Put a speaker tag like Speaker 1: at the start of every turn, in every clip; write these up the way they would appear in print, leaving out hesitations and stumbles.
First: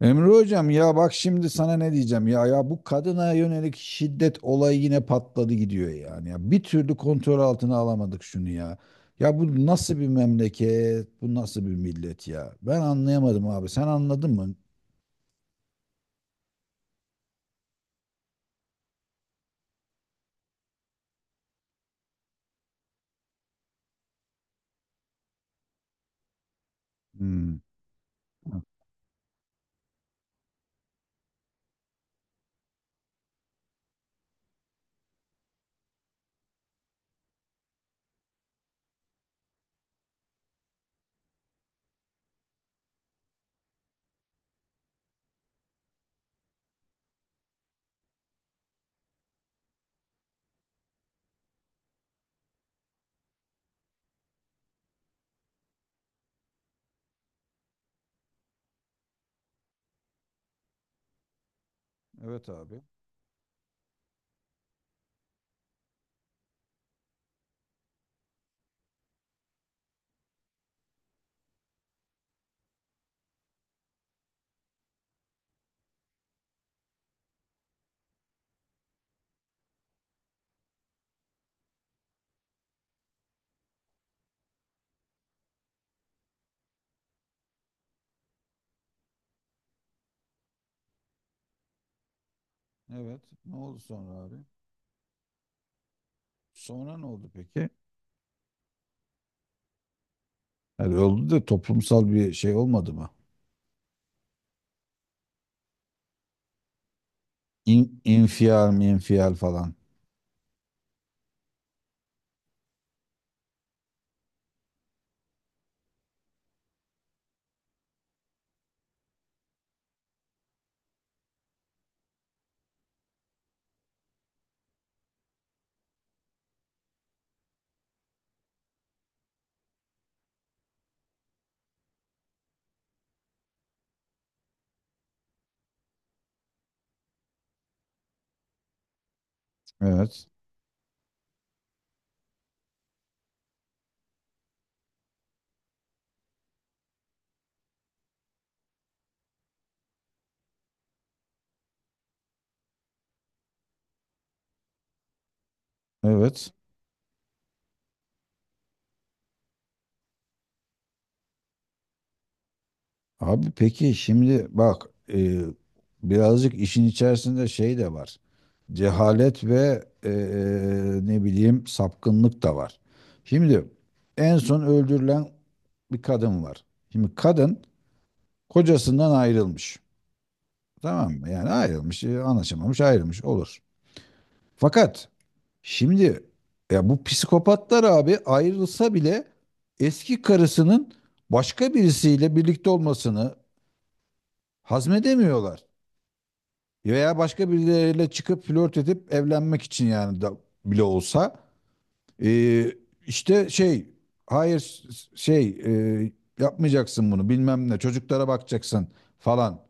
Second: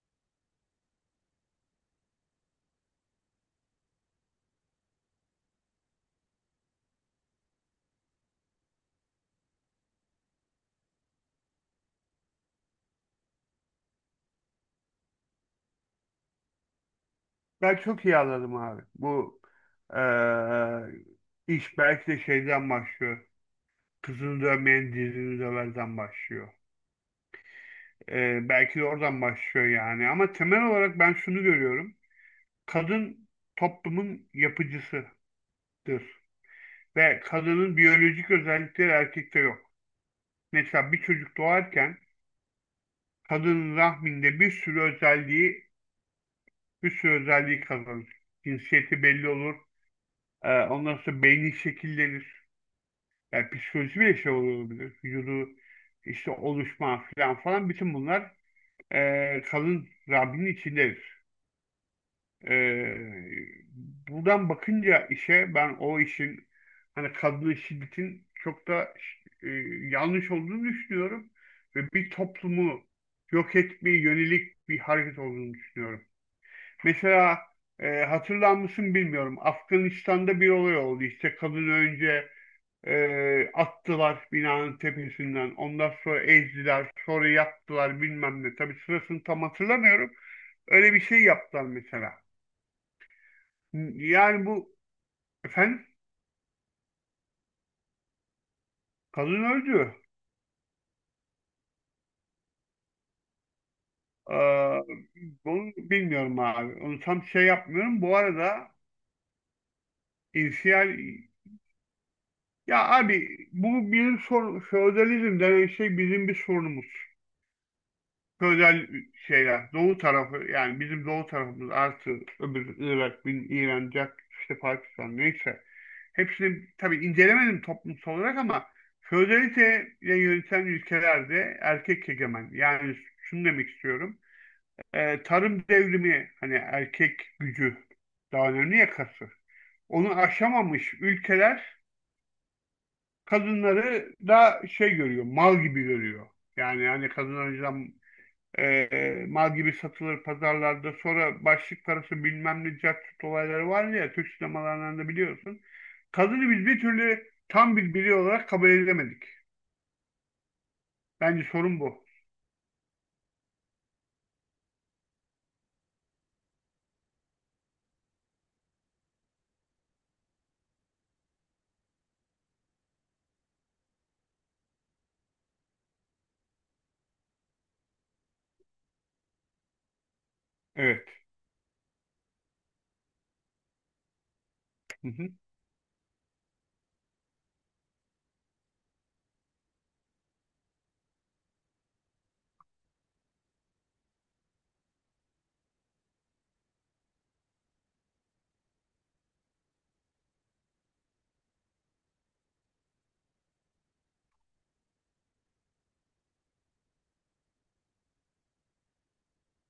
Speaker 1: Emre hocam, ya bak şimdi sana ne diyeceğim ya, ya bu kadına yönelik şiddet olayı yine patladı gidiyor yani, ya bir türlü kontrol altına alamadık şunu ya, ya bu nasıl bir memleket, bu nasıl bir millet ya, ben anlayamadım abi, sen anladın mı?
Speaker 2: Ben çok iyi anladım abi. Bu eee, iş belki de şeyden başlıyor. Kızını dövmeyen dizini döverden başlıyor.
Speaker 1: Hmm.
Speaker 2: Belki de oradan başlıyor yani. Ama temel olarak ben şunu görüyorum. Kadın toplumun yapıcısıdır. Ve kadının biyolojik özellikleri erkekte yok. Mesela bir çocuk doğarken kadının rahminde bir sürü özelliği bir sürü özelliği kazanır. Cinsiyeti belli olur. Ondan sonra beyni şekillenir. Yani psikoloji bile şey olabilir. Vücudu işte oluşma falan falan bütün bunlar kalın Rabbinin içindedir.
Speaker 1: Evet abi.
Speaker 2: E, Buradan bakınca işe ben o işin hani kadın şiddetin çok da e, yanlış olduğunu düşünüyorum ve bir toplumu yok etmeye yönelik bir hareket olduğunu düşünüyorum. Mesela hatırlar mısın bilmiyorum. Afganistan'da bir olay oldu. İşte kadın önce attılar binanın tepesinden. Ondan sonra ezdiler. Sonra yaktılar bilmem ne. Tabii sırasını tam hatırlamıyorum. Öyle bir şey yaptılar mesela.
Speaker 1: Evet, ne oldu sonra abi?
Speaker 2: Yani bu efendim
Speaker 1: Sonra ne oldu peki?
Speaker 2: kadın öldü.
Speaker 1: Yani oldu da toplumsal bir şey olmadı mı?
Speaker 2: Ee, Bunu bilmiyorum abi. Onu tam şey
Speaker 1: İn,
Speaker 2: yapmıyorum. Bu arada
Speaker 1: infial mi, infial falan.
Speaker 2: insiyal ya abi bu bizim sorun feodalizm denen şey bizim bir sorunumuz. Feodal şeyler. Doğu tarafı yani bizim doğu tarafımız artı öbür Irak, bin İran, Cak, işte Pakistan neyse. Hepsini tabii incelemedim toplumsal olarak ama feodalite ile ülkelerde erkek egemen. Yani şunu demek istiyorum. Tarım devrimi hani erkek gücü daha önemli yakası. Onu
Speaker 1: Evet,
Speaker 2: aşamamış ülkeler kadınları da şey görüyor, mal gibi görüyor. Yani hani kadın önceden mal gibi satılır pazarlarda. Sonra başlık parası bilmem ne jackpot olayları var ya Türk sinemalarından da biliyorsun.
Speaker 1: evet.
Speaker 2: Kadını biz bir türlü tam bir birey olarak kabul edemedik. Bence sorun bu.
Speaker 1: Abi peki şimdi bak, e, birazcık işin içerisinde şey de var. Cehalet ve ne bileyim sapkınlık da var. Şimdi en son öldürülen bir kadın var. Şimdi kadın kocasından ayrılmış.
Speaker 2: Evet.
Speaker 1: Tamam mı? Yani ayrılmış, anlaşamamış, ayrılmış olur. Fakat
Speaker 2: Hı hı.
Speaker 1: şimdi ya bu psikopatlar abi ayrılsa bile eski karısının başka birisiyle birlikte olmasını hazmedemiyorlar. Veya başka birileriyle çıkıp flört edip evlenmek için yani da bile olsa Ee, işte şey, hayır şey, e, yapmayacaksın bunu, bilmem ne, çocuklara bakacaksın falan.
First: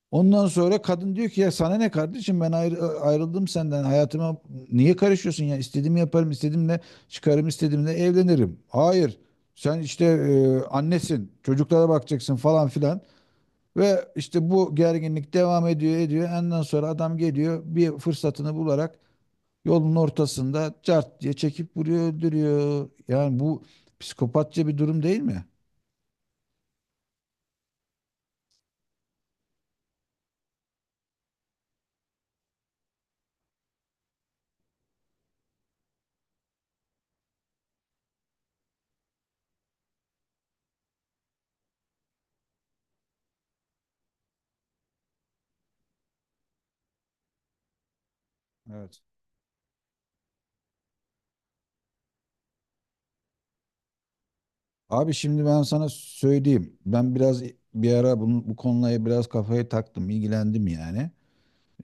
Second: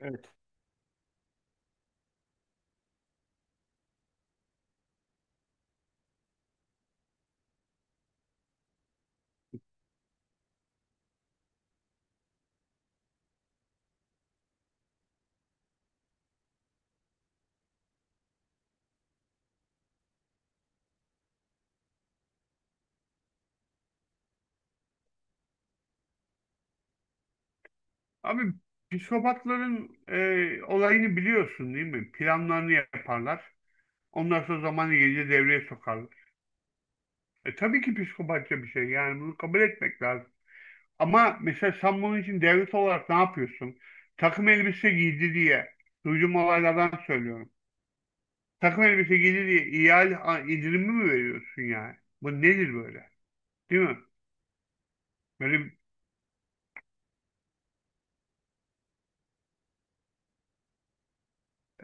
Speaker 2: Evet.
Speaker 1: Ondan sonra kadın diyor ki ya sana ne kardeşim, ben ayrıldım senden, hayatıma niye karışıyorsun ya, istediğimi yaparım, istediğimle çıkarım, istediğimle evlenirim. Hayır, sen işte annesin, çocuklara bakacaksın falan filan. Ve işte bu gerginlik devam ediyor ediyor. Ondan sonra adam geliyor bir fırsatını bularak yolun ortasında cart diye çekip vuruyor, öldürüyor. Yani bu psikopatça bir durum değil mi?
Speaker 2: Abi psikopatların olayını biliyorsun değil mi? Planlarını yaparlar. Ondan sonra zamanı gelince devreye sokarlar. E tabii ki psikopatça bir şey. Yani bunu kabul etmek lazım. Ama mesela sen bunun için devlet olarak ne yapıyorsun? Takım elbise giydi diye duyduğum olaylardan söylüyorum. Takım
Speaker 1: Evet.
Speaker 2: elbise giydi diye ihale a- indirimi mi veriyorsun yani? Bu nedir böyle? Değil mi?
Speaker 1: Abi şimdi
Speaker 2: Böyle
Speaker 1: ben
Speaker 2: bir-
Speaker 1: sana söyleyeyim. Ben biraz bir ara bunu, bu konuya biraz kafayı taktım, ilgilendim yani.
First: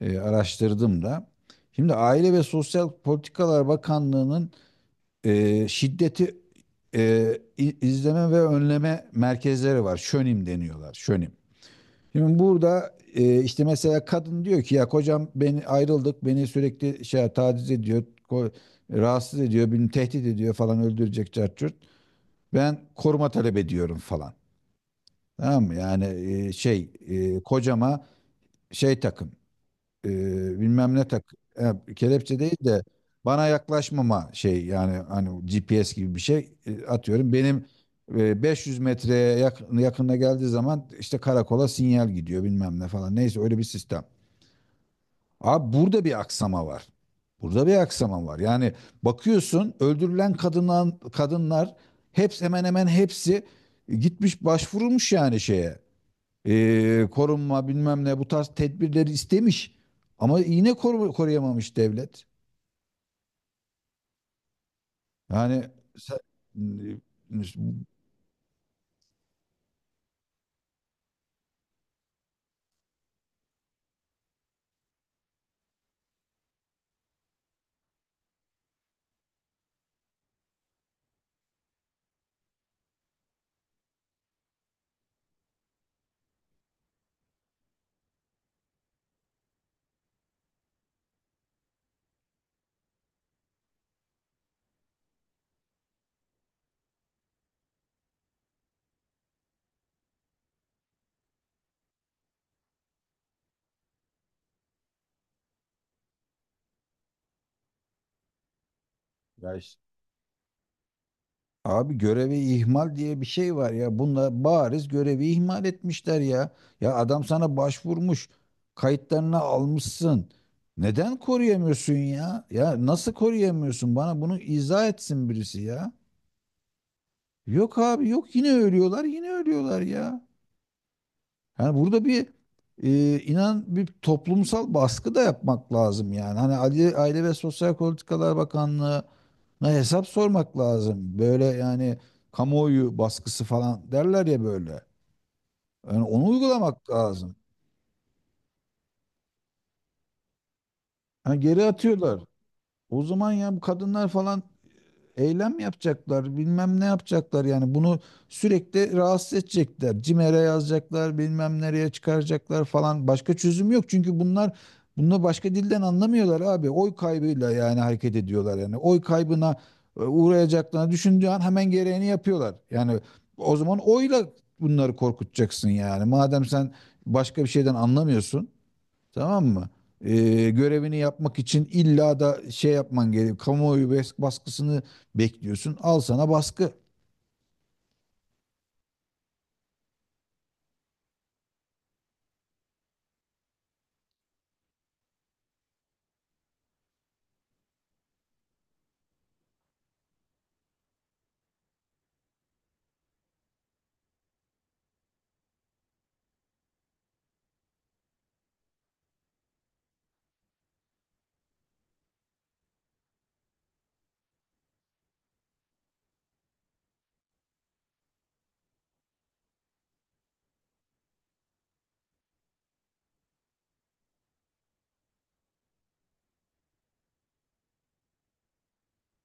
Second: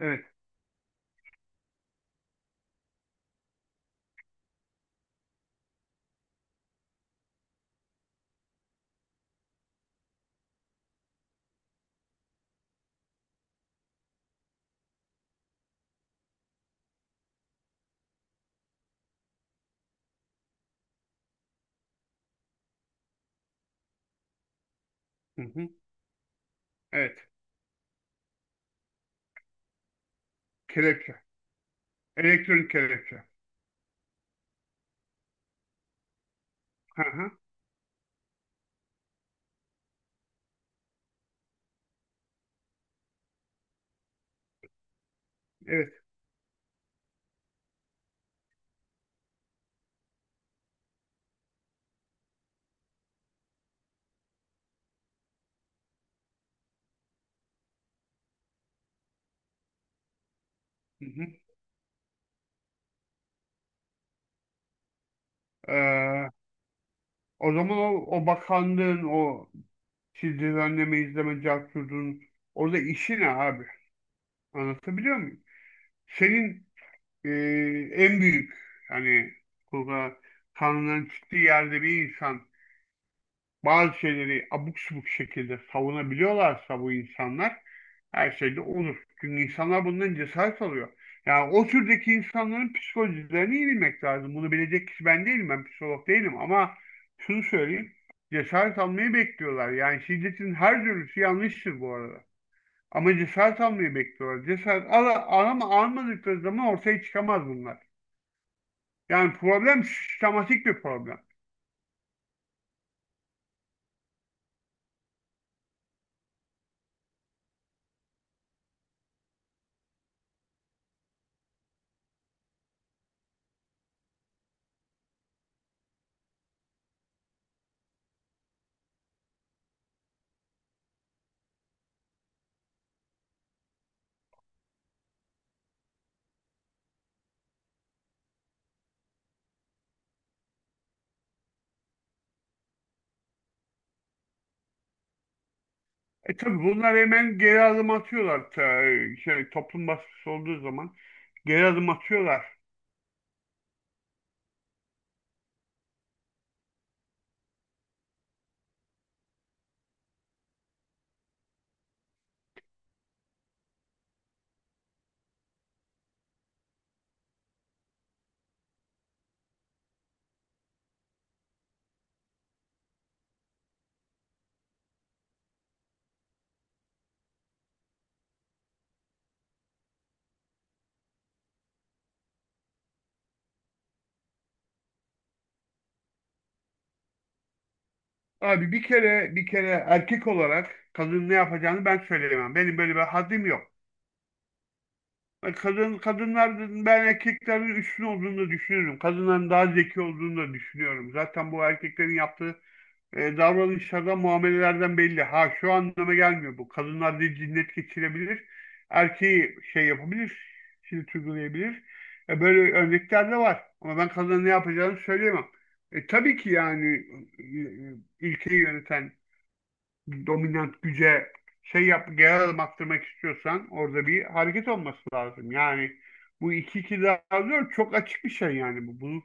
Speaker 1: Araştırdım da. Şimdi Aile ve Sosyal Politikalar Bakanlığı'nın şiddeti izleme ve önleme merkezleri var. Şönim deniyorlar. Şönim. Şimdi burada işte mesela kadın diyor ki ya, kocam beni, ayrıldık, beni sürekli şey taciz ediyor, ko- rahatsız ediyor, beni tehdit ediyor falan, öldürecek cart curt. Ben koruma talep ediyorum falan.
Speaker 2: Hı
Speaker 1: Tamam
Speaker 2: hı.
Speaker 1: mı? Yani şey
Speaker 2: Evet.
Speaker 1: kocama şey takın, e, bilmem ne
Speaker 2: Kelepçe.
Speaker 1: tak, kelepçe değil
Speaker 2: Elektronik
Speaker 1: de
Speaker 2: kelepçe.
Speaker 1: bana yaklaşmama şey, yani hani GPS gibi bir şey
Speaker 2: Hı hı.
Speaker 1: atıyorum. Benim 500 metreye yakın, yakınına geldiği zaman işte karakola sinyal gidiyor, bilmem ne falan. Neyse öyle bir sistem. Abi
Speaker 2: Evet.
Speaker 1: burada bir aksama var. Burada bir aksama var. Yani bakıyorsun öldürülen kadınlar, kadınlar, hepsi, hemen hemen hepsi gitmiş, başvurulmuş, yani şeye, korunma bilmem ne bu tarz tedbirleri istemiş. Ama yine
Speaker 2: Hı hı.
Speaker 1: koruyamamış devlet. Yani sen-
Speaker 2: Ee,
Speaker 1: e,
Speaker 2: O zaman o bakanlığın o siz düzenleme izleme cevap orada işi ne abi? Anlatabiliyor muyum? Senin e, en büyük hani burada Tanrı'nın çıktığı yerde bir insan bazı şeyleri abuk subuk şekilde savunabiliyorlarsa bu insanlar her şeyde olur. Çünkü insanlar bundan cesaret alıyor. Yani o türdeki insanların psikolojilerini iyi bilmek lazım. Bunu bilecek kişi ben değilim, ben psikolog değilim ama şunu söyleyeyim. Cesaret almayı bekliyorlar. Yani şiddetin her türlüsü yanlıştır bu arada. Ama cesaret almayı bekliyorlar. Cesaret al, al ama almadıkları zaman ortaya çıkamaz bunlar. Yani
Speaker 1: ya işte,
Speaker 2: problem sistematik bir problem.
Speaker 1: abi görevi ihmal diye bir şey var ya. Bunlar bariz görevi ihmal etmişler ya. Ya adam sana başvurmuş. Kayıtlarını almışsın. Neden koruyamıyorsun ya? Ya nasıl koruyamıyorsun? Bana bunu izah etsin birisi ya. Yok abi yok, yine ölüyorlar, yine ölüyorlar ya. Yani burada bir inan bir toplumsal baskı da yapmak lazım yani. Hani Aile ve Sosyal Politikalar Bakanlığı'na hesap sormak lazım. Böyle yani kamuoyu baskısı falan derler ya böyle. Yani onu
Speaker 2: E tabii
Speaker 1: uygulamak
Speaker 2: bunlar
Speaker 1: lazım.
Speaker 2: hemen geri adım atıyorlar. Ta- Şey, toplum baskısı olduğu zaman
Speaker 1: Yani geri
Speaker 2: geri adım
Speaker 1: atıyorlar.
Speaker 2: atıyorlar.
Speaker 1: O zaman ya bu kadınlar falan eylem yapacaklar, bilmem ne yapacaklar yani, bunu sürekli rahatsız edecekler. CİMER'e yazacaklar, bilmem nereye çıkaracaklar falan. Başka çözüm yok çünkü bunlar bunu başka dilden anlamıyorlar abi. Oy kaybıyla yani hareket ediyorlar yani. Oy kaybına uğrayacaklarını düşündüğü an hemen gereğini yapıyorlar. Yani o zaman oyla bunları korkutacaksın yani. Madem sen başka bir şeyden anlamıyorsun. Tamam mı? Görevini yapmak için illa da şey yapman gerekiyor. Kamuoyu baskısını bekliyorsun. Al sana baskı.
Speaker 2: Abi bir kere erkek olarak kadın ne yapacağını ben söyleyemem. Benim böyle bir haddim yok. Kadınların ben erkeklerin üstün olduğunu da düşünüyorum. Kadınların daha zeki olduğunu da düşünüyorum. Zaten bu erkeklerin yaptığı davranışlardan, muamelelerden belli. Ha şu anlama gelmiyor bu. Kadınlar da cinnet geçirebilir. Erkeği şey yapabilir. Cilt uygulayabilir. Böyle örnekler de var. Ama ben kadına ne yapacağını söyleyemem. Tabii ki yani ülkeyi yöneten dominant güce şey yap, geri adım attırmak istiyorsan orada bir hareket olması lazım. Yani bu iki iki daha dört çok açık bir şey yani bu. Bunun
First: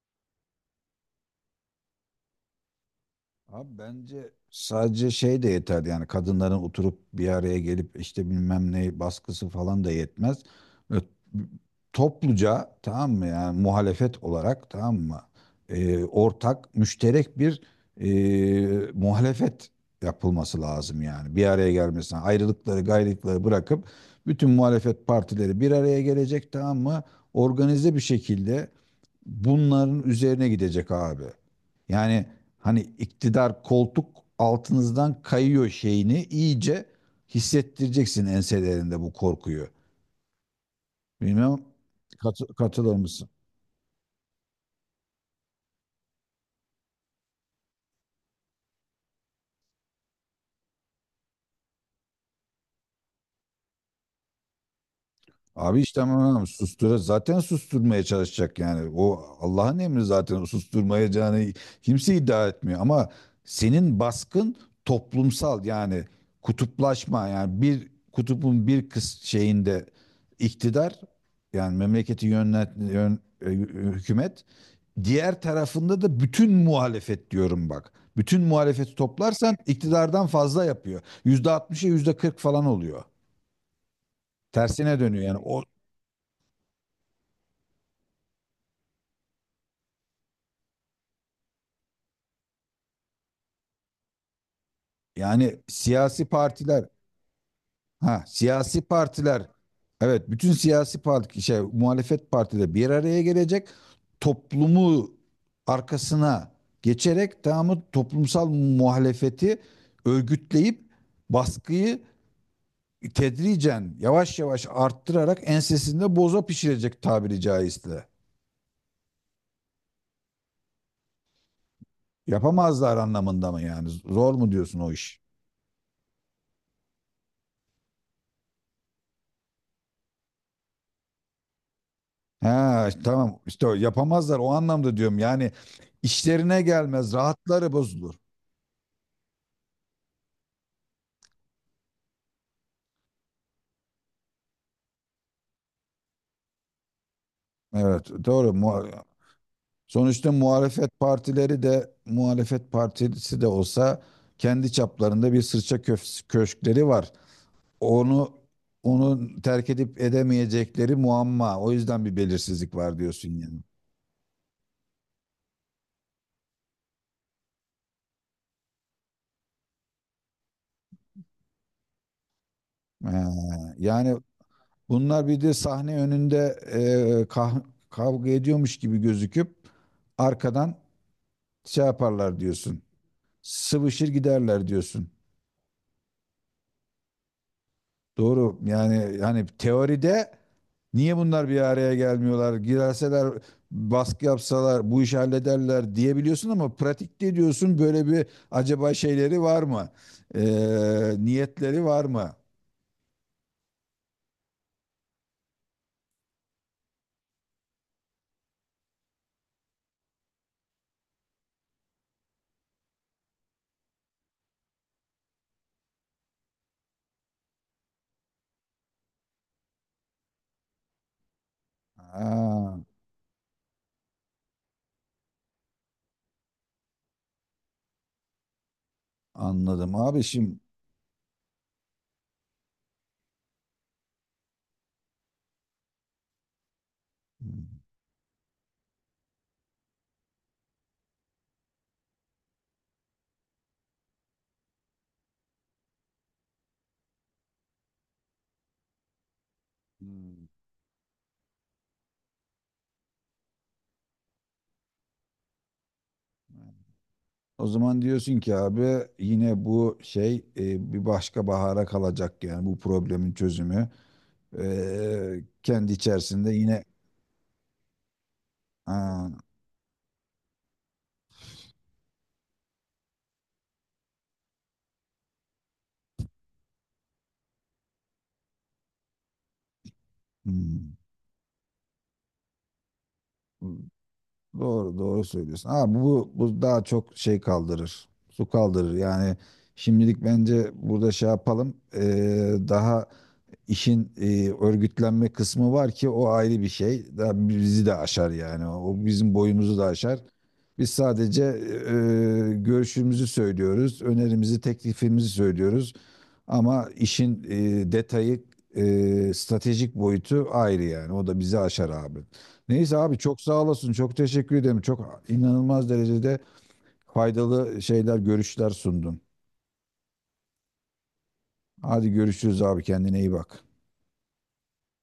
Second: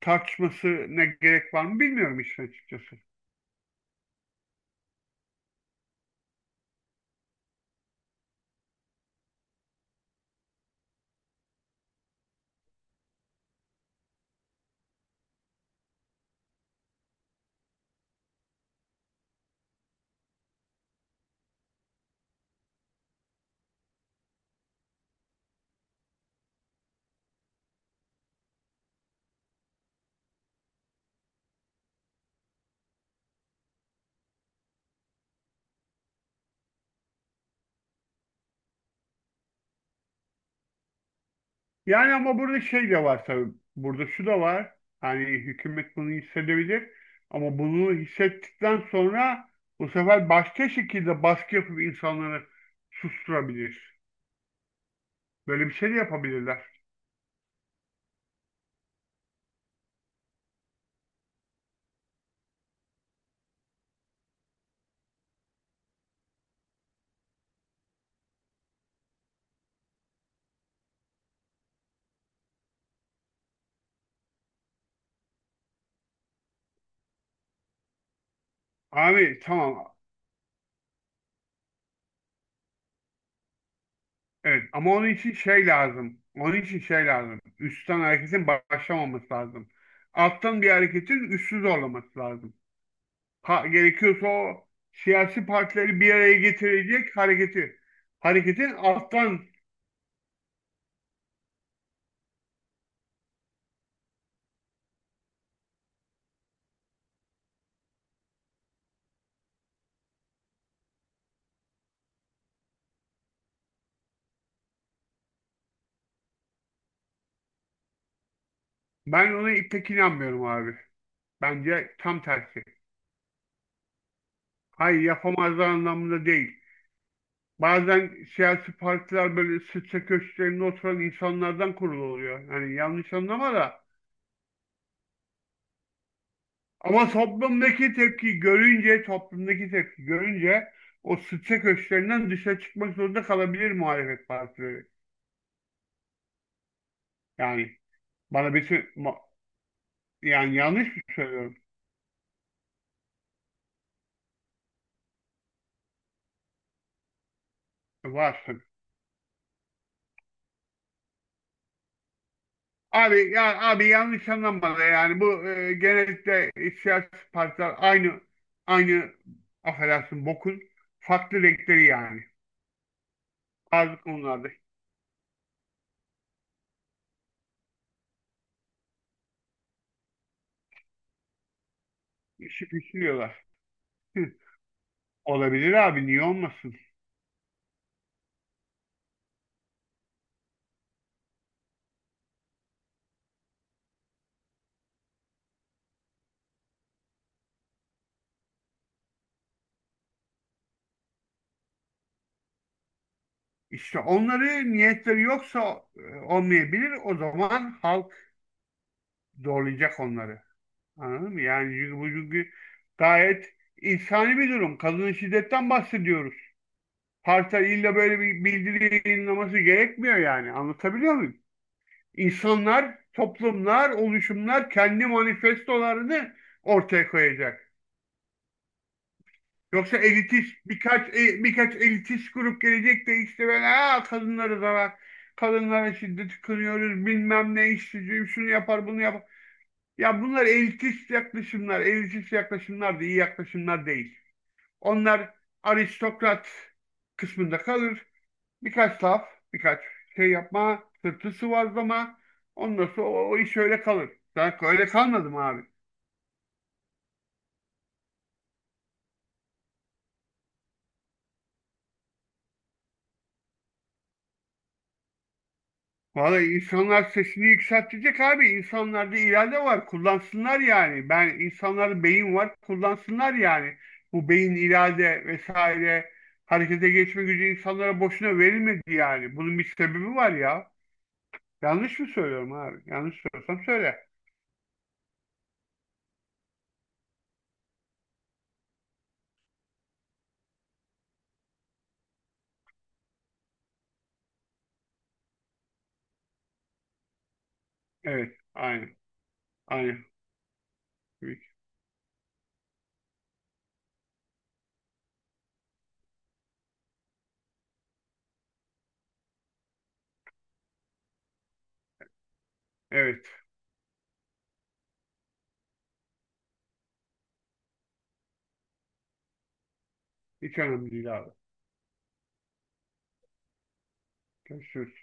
Speaker 2: tartışması ne gerek var mı bilmiyorum işin açıkçası.
Speaker 1: Abi bence sadece şey de yeterdi yani, kadınların oturup bir araya gelip işte bilmem ne baskısı falan da yetmez. Ö- Topluca, tamam mı, yani muhalefet olarak, tamam mı. Ortak müşterek bir muhalefet yapılması lazım yani, bir araya gelmesine ayrılıkları gayrılıkları bırakıp bütün muhalefet partileri bir araya gelecek, tamam mı, organize bir şekilde bunların üzerine gidecek abi. Yani hani iktidar, koltuk altınızdan kayıyor şeyini iyice hissettireceksin enselerinde bu korkuyu. Bilmem
Speaker 2: Yani ama burada şey
Speaker 1: katılır
Speaker 2: de var
Speaker 1: mısın?
Speaker 2: tabii. Burada şu da var. Hani hükümet bunu hissedebilir. Ama bunu hissettikten sonra bu sefer başka şekilde baskı yapıp insanları susturabilir. Böyle bir
Speaker 1: Abi
Speaker 2: şey de
Speaker 1: işte ama
Speaker 2: yapabilirler.
Speaker 1: sustur, zaten susturmaya çalışacak yani. O Allah'ın emri zaten, o susturmayacağını kimse iddia etmiyor ama senin baskın toplumsal yani kutuplaşma, yani bir kutubun bir kız şeyinde iktidar, yani memleketi hükümet, diğer tarafında da bütün muhalefet diyorum bak. Bütün muhalefeti
Speaker 2: Abi
Speaker 1: toplarsan
Speaker 2: tamam.
Speaker 1: iktidardan fazla yapıyor. %60'a %40 falan oluyor.
Speaker 2: Evet ama
Speaker 1: Tersine
Speaker 2: onun
Speaker 1: dönüyor
Speaker 2: için
Speaker 1: yani. O,
Speaker 2: şey lazım. Onun için şey lazım. Üstten hareketin başlamaması lazım. Alttan bir hareketin üstü zorlaması lazım. Pa- gerekiyorsa o siyasi
Speaker 1: yani
Speaker 2: partileri bir
Speaker 1: siyasi
Speaker 2: araya
Speaker 1: partiler,
Speaker 2: getirecek hareketi.
Speaker 1: ha
Speaker 2: Hareketin
Speaker 1: siyasi
Speaker 2: alttan
Speaker 1: partiler, evet bütün siyasi parti, şey muhalefet partileri bir araya gelecek, toplumu arkasına geçerek tamamı toplumsal muhalefeti örgütleyip baskıyı tedricen yavaş yavaş arttırarak ensesinde boza pişirecek, tabiri caizse.
Speaker 2: Ben ona pek inanmıyorum abi. Bence tam tersi.
Speaker 1: Yapamazlar anlamında mı yani? Zor mu diyorsun o
Speaker 2: Hayır
Speaker 1: iş?
Speaker 2: yapamazlar anlamında değil. Bazen siyasi partiler böyle sıçra köşklerinde oturan insanlardan kurulu oluyor. Yani
Speaker 1: Ha,
Speaker 2: yanlış
Speaker 1: tamam
Speaker 2: anlama
Speaker 1: işte o
Speaker 2: da.
Speaker 1: yapamazlar o anlamda diyorum yani, işlerine
Speaker 2: Ama
Speaker 1: gelmez, rahatları
Speaker 2: toplumdaki
Speaker 1: bozulur.
Speaker 2: tepki görünce, toplumdaki tepki görünce o sıçra köşklerinden dışarı çıkmak zorunda kalabilir muhalefet partileri. Yani
Speaker 1: Evet doğru.
Speaker 2: bana bir şey- ma-
Speaker 1: Sonuçta
Speaker 2: yani yanlış
Speaker 1: muhalefet
Speaker 2: mı söylüyorum?
Speaker 1: partileri de, muhalefet partisi de olsa kendi çaplarında bir sırça köşkleri var. Onu
Speaker 2: Var
Speaker 1: onu terk edip edemeyecekleri muamma, o yüzden bir belirsizlik var diyorsun
Speaker 2: abi ya
Speaker 1: yani.
Speaker 2: abi yanlış anlamadı yani bu genellikle siyasi partiler aynı affedersin bokun farklı renkleri yani.
Speaker 1: Ha,
Speaker 2: Bazı
Speaker 1: yani
Speaker 2: konularda
Speaker 1: bunlar bir de sahne önünde e, kah- kavga ediyormuş gibi gözüküp arkadan şey yaparlar
Speaker 2: işi
Speaker 1: diyorsun.
Speaker 2: pişiriyorlar.
Speaker 1: Sıvışır
Speaker 2: Hı,
Speaker 1: giderler diyorsun.
Speaker 2: olabilir abi niye olmasın?
Speaker 1: Doğru. Yani hani teoride niye bunlar bir araya gelmiyorlar? Girerseler baskı yapsalar bu işi hallederler diyebiliyorsun ama pratikte diyorsun böyle bir acaba şeyleri var mı? Ee, niyetleri var mı?
Speaker 2: İşte onları niyetleri yoksa olmayabilir. O zaman halk zorlayacak onları. Anladın mı? Yani çünkü bu, çünkü gayet insani bir durum. Kadın şiddetten bahsediyoruz. Partiler illa böyle bir bildiri yayınlaması gerekmiyor yani. Anlatabiliyor muyum?
Speaker 1: Ha,
Speaker 2: İnsanlar, toplumlar, oluşumlar kendi manifestolarını ortaya koyacak.
Speaker 1: anladım
Speaker 2: Yoksa
Speaker 1: abi
Speaker 2: elitist
Speaker 1: şimdi.
Speaker 2: birkaç birkaç elitist grup gelecek de işte böyle "Aa, kadınları zarar, kadınlara şiddet kınıyoruz, bilmem ne işsizim, şunu yapar, bunu yapar". Ya bunlar elitist yaklaşımlar, elitist yaklaşımlar da iyi yaklaşımlar değil. Onlar aristokrat kısmında kalır. Birkaç laf, birkaç şey yapma, sırtı sıvazlama. Ondan sonra o iş öyle kalır. Ben öyle kalmadım abi.
Speaker 1: O zaman diyorsun ki abi yine bu şey bir başka bahara kalacak yani bu problemin çözümü. Kendi
Speaker 2: Vallahi
Speaker 1: içerisinde yine,
Speaker 2: insanlar sesini yükseltecek abi. İnsanlarda
Speaker 1: aa,
Speaker 2: irade var. Kullansınlar yani. Ben insanlarda beyin var. Kullansınlar yani. Bu beyin irade vesaire harekete geçme gücü insanlara boşuna verilmedi yani. Bunun bir sebebi var ya.
Speaker 1: hmm,
Speaker 2: Yanlış mı söylüyorum abi? Yanlış söylüyorsam söyle.
Speaker 1: doğru, doğru söylüyorsun. Ama bu, bu daha çok şey kaldırır. Su kaldırır. Yani şimdilik bence burada şey yapalım. Daha işin örgütlenme kısmı var ki o ayrı bir şey. Daha bizi de aşar
Speaker 2: Evet.
Speaker 1: yani. O
Speaker 2: Aynen.
Speaker 1: bizim boyumuzu da
Speaker 2: Aynen.
Speaker 1: aşar. Biz sadece görüşümüzü söylüyoruz, önerimizi, teklifimizi söylüyoruz. Ama işin detayı, stratejik boyutu ayrı yani. O da bizi aşar abi. Neyse abi
Speaker 2: Evet.
Speaker 1: çok sağ olasın. Çok teşekkür ederim. Çok inanılmaz derecede faydalı şeyler, görüşler sundun.
Speaker 2: Hiç önemli değil abi.
Speaker 1: Hadi görüşürüz abi. Kendine iyi bak.
Speaker 2: Görüşürüz.